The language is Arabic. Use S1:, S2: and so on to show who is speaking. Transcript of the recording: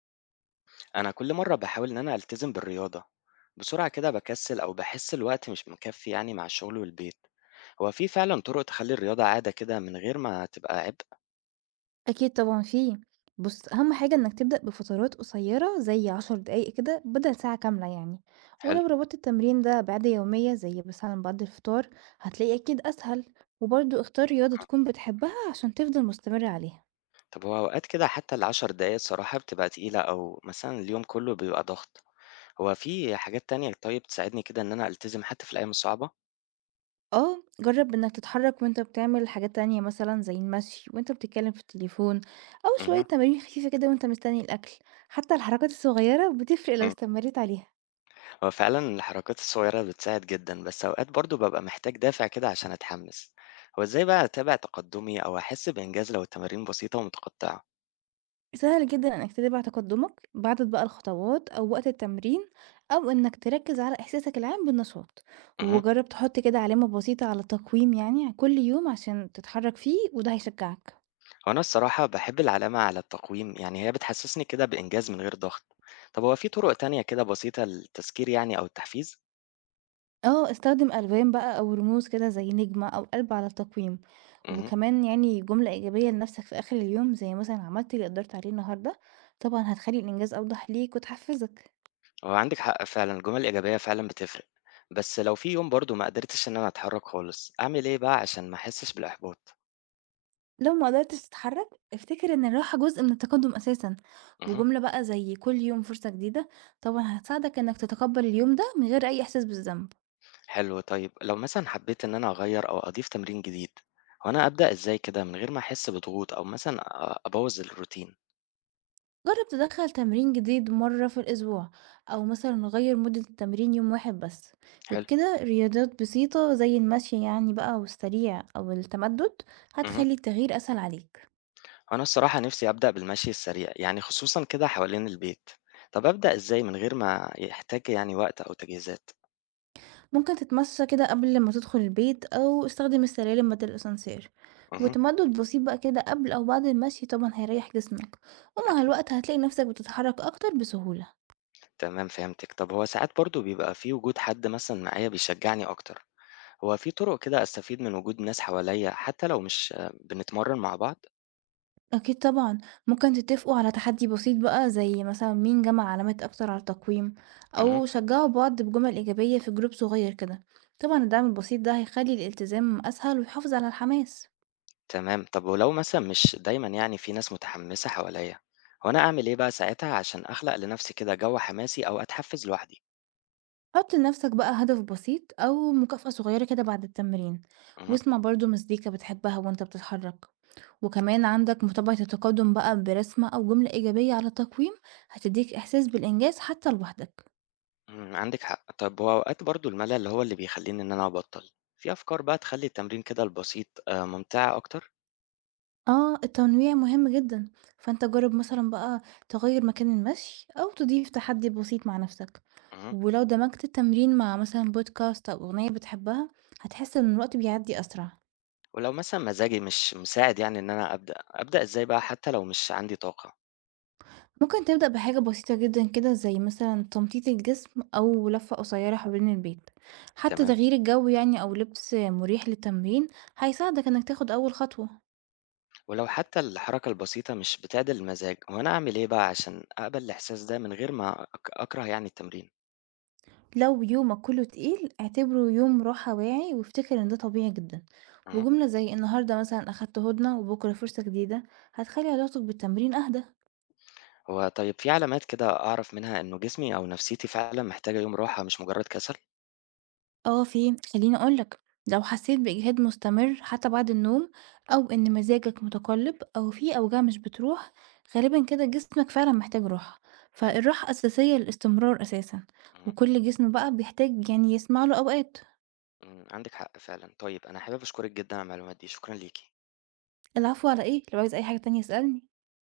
S1: أنا كل مرة باحاول إن أنا ألتزم بالرياضة، بسرعة كده بكسل أو بحس الوقت مش مكفي يعني مع الشغل والبيت، هو في فعلا طرق تخلي الرياضة عادة كده من غير ما تبقى عبء؟
S2: أكيد طبعًا في، بُص أهم حاجة إنك تبدأ بفترات قصيرة زي 10 دقايق كده بدل ساعة كاملة يعني،
S1: حلو.
S2: ولو ربطت التمرين ده بعادة يومية زي مثلًا بعد الفطار هتلاقيه أكيد أسهل، وبرضه اختار رياضة
S1: آه.
S2: تكون بتحبها عشان تفضل مستمر عليها.
S1: طب هو أوقات كده حتى العشر دقايق الصراحة بتبقى تقيلة أو مثلا اليوم كله بيبقى ضغط، هو في حاجات تانية طيب تساعدني كده إن أنا ألتزم حتى في الأيام الصعبة؟
S2: آه، جرب إنك تتحرك وأنت بتعمل حاجات تانية مثلًا زي المشي وأنت بتتكلم في التليفون، أو شوية تمارين خفيفة كده وأنت مستني الأكل، حتى الحركات الصغيرة بتفرق لو
S1: اهم.
S2: استمريت عليها.
S1: هو فعلا الحركات الصغيرة بتساعد جدا بس أوقات برضو ببقى محتاج دافع كده عشان أتحمس. هو إزاي بقى أتابع تقدمي أو أحس بإنجاز لو التمارين بسيطة ومتقطعة؟
S2: سهل جدًا إنك تتابع تقدمك، بعدد بقى الخطوات أو وقت التمرين، أو إنك تركز على إحساسك العام بالنشاط،
S1: مه.
S2: وجرب تحط كده علامة بسيطة على التقويم يعني كل يوم عشان تتحرك فيه وده هيشجعك.
S1: وأنا الصراحة بحب العلامة على التقويم يعني هي بتحسسني كده بإنجاز من غير ضغط. طب هو في طرق تانية كده بسيطة للتذكير يعني أو التحفيز؟
S2: آه، استخدم ألوان بقى أو رموز كده زي نجمة أو قلب على التقويم،
S1: مه.
S2: وكمان يعني جملة إيجابية لنفسك في آخر اليوم زي مثلًا عملت اللي قدرت عليه النهاردة، طبعًا هتخلي الإنجاز أوضح ليك وتحفزك.
S1: هو عندك حق فعلا الجمل الإيجابية فعلا بتفرق. بس لو في يوم برضو ما قدرتش إن أنا أتحرك خالص أعمل إيه بقى عشان ما أحسش بالإحباط؟
S2: لو ما قدرتش تتحرك افتكر ان الراحة جزء من التقدم اساسا،
S1: مه.
S2: وجملة بقى زي كل يوم فرصة جديدة طبعا هتساعدك انك تتقبل اليوم ده من غير اي احساس بالذنب.
S1: حلو. طيب لو مثلا حبيت إن أنا أغيّر أو أضيف تمرين جديد، هو أنا أبدأ إزاي كده من غير ما أحس بضغوط أو مثلًا أبوّظ الروتين؟
S2: جرب تدخل تمرين جديد مرة في الاسبوع او مثلا غير مدة التمرين يوم واحد بس،
S1: حلو.
S2: وبكده رياضات بسيطة زي المشي يعني بقى والسريع او التمدد
S1: اهم.
S2: هتخلي التغيير اسهل عليك.
S1: أنا الصراحة نِفْسي أبدأ بالمشي السريع، يعني خصوصًا كده حوالين البيت. طَب أبدأ إزاي من غير ما يحتاج يعني وقت أو تجهيزات؟
S2: ممكن تتمشى كده قبل ما تدخل البيت أو استخدم السلالم بدل الأسانسير،
S1: اهم.
S2: وتمدد بسيط بقى كده قبل أو بعد المشي طبعا هيريح جسمك، ومع
S1: أكيد.
S2: الوقت هتلاقي نفسك بتتحرك أكتر بسهولة.
S1: تمام فهمتِك. طَب هو ساعات برضه بيبقى في وجود حد مثلًا معايا بيشجعني أكتر، هو في طُرق كده أستفيد من وجود ناس حواليّا حتى لو مش بنتمرّن مع بعض؟
S2: أكيد طبعا، ممكن تتفقوا على تحدي بسيط بقى زي مثلا مين جمع علامات أكتر على التقويم،
S1: اهم.
S2: أو شجعوا بعض بجمل إيجابية في جروب صغير كده. طبعا الدعم البسيط ده هيخلي الالتزام أسهل ويحافظ على الحماس.
S1: تمام. طب ولو مثلا مش دايما يعني في ناس متحمسة حواليا، هو أنا أعمل إيه بقى ساعتها عشان أخلق لنفسي كده جو حماسي أو أتحفز لوحدي؟
S2: حط لنفسك بقى هدف بسيط أو مكافأة صغيرة كده بعد التمرين،
S1: مهم.
S2: واسمع برضو مزيكا بتحبها وانت بتتحرك، وكمان عندك متابعة التقدم بقى برسمة أو جملة إيجابية على التقويم هتديك إحساس بالإنجاز حتى لوحدك.
S1: مم. عندك حق. طب هو أوقات برضو الملل هو اللي بيخليني إن أنا أبطل. في أفكار بقى تخلي التمرين كده البسيط ممتع أكتر؟
S2: اه التنويع مهم جدا، فانت جرب مثلا بقى تغير مكان المشي أو تضيف تحدي بسيط مع نفسك،
S1: مهم.
S2: ولو دمجت التمرين مع مثلا بودكاست أو أغنية بتحبها هتحس إن الوقت بيعدي أسرع.
S1: ولو مثلا مزاجي مش مساعد يعني إن أنا أبدأ إزاي بقى حتى لو مش عندي طاقة؟
S2: ممكن تبدأ بحاجة بسيطة جدا كده زي مثلا تمطيط الجسم أو لفة قصيرة حوالين البيت، حتى
S1: تمام.
S2: تغيير الجو أو لبس مريح للتمرين هيساعدك إنك تاخد أول خطوة.
S1: ولو حتى الحركة البسيطة مش بتعدل المزاج، هو أنا أعمل إيه بقى عشان أقبل الإحساس ده من غير ما أكره يعني التمرين؟
S2: لو يومك كله تقيل اعتبره يوم راحة واعي وافتكر إن ده طبيعي جدا،
S1: مهم.
S2: وجملة زي النهاردة مثلا أخدت هدنة وبكرة فرصة جديدة هتخلي علاقتك بالتمرين أهدى.
S1: هو طيب في علامات كده أعرف منها إنه جسمي أو نفسيتي فعلا محتاجة يوم راحة مش مجرد كسل؟
S2: آه في، خلّيني أقول لك، لو حسيت بإجهاد مستمر حتى بعد النوم أو إن مزاجك متقلب أو في أوجاع مش بتروح، غالبًا كده جسمك فعلًا محتاج راحة،
S1: حلو.
S2: فالراحة أساسية للاستمرار أساسًا،
S1: مم.
S2: وكل جسم بقى بيحتاج يسمع له أوقات.
S1: مم. عندك حق فعلا. طيب أنا حابب أشكرك جدا على المعلومات دي. شكرا ليكي.
S2: العفو على إيه؟ لو عايز أي حاجة تانية اسألني.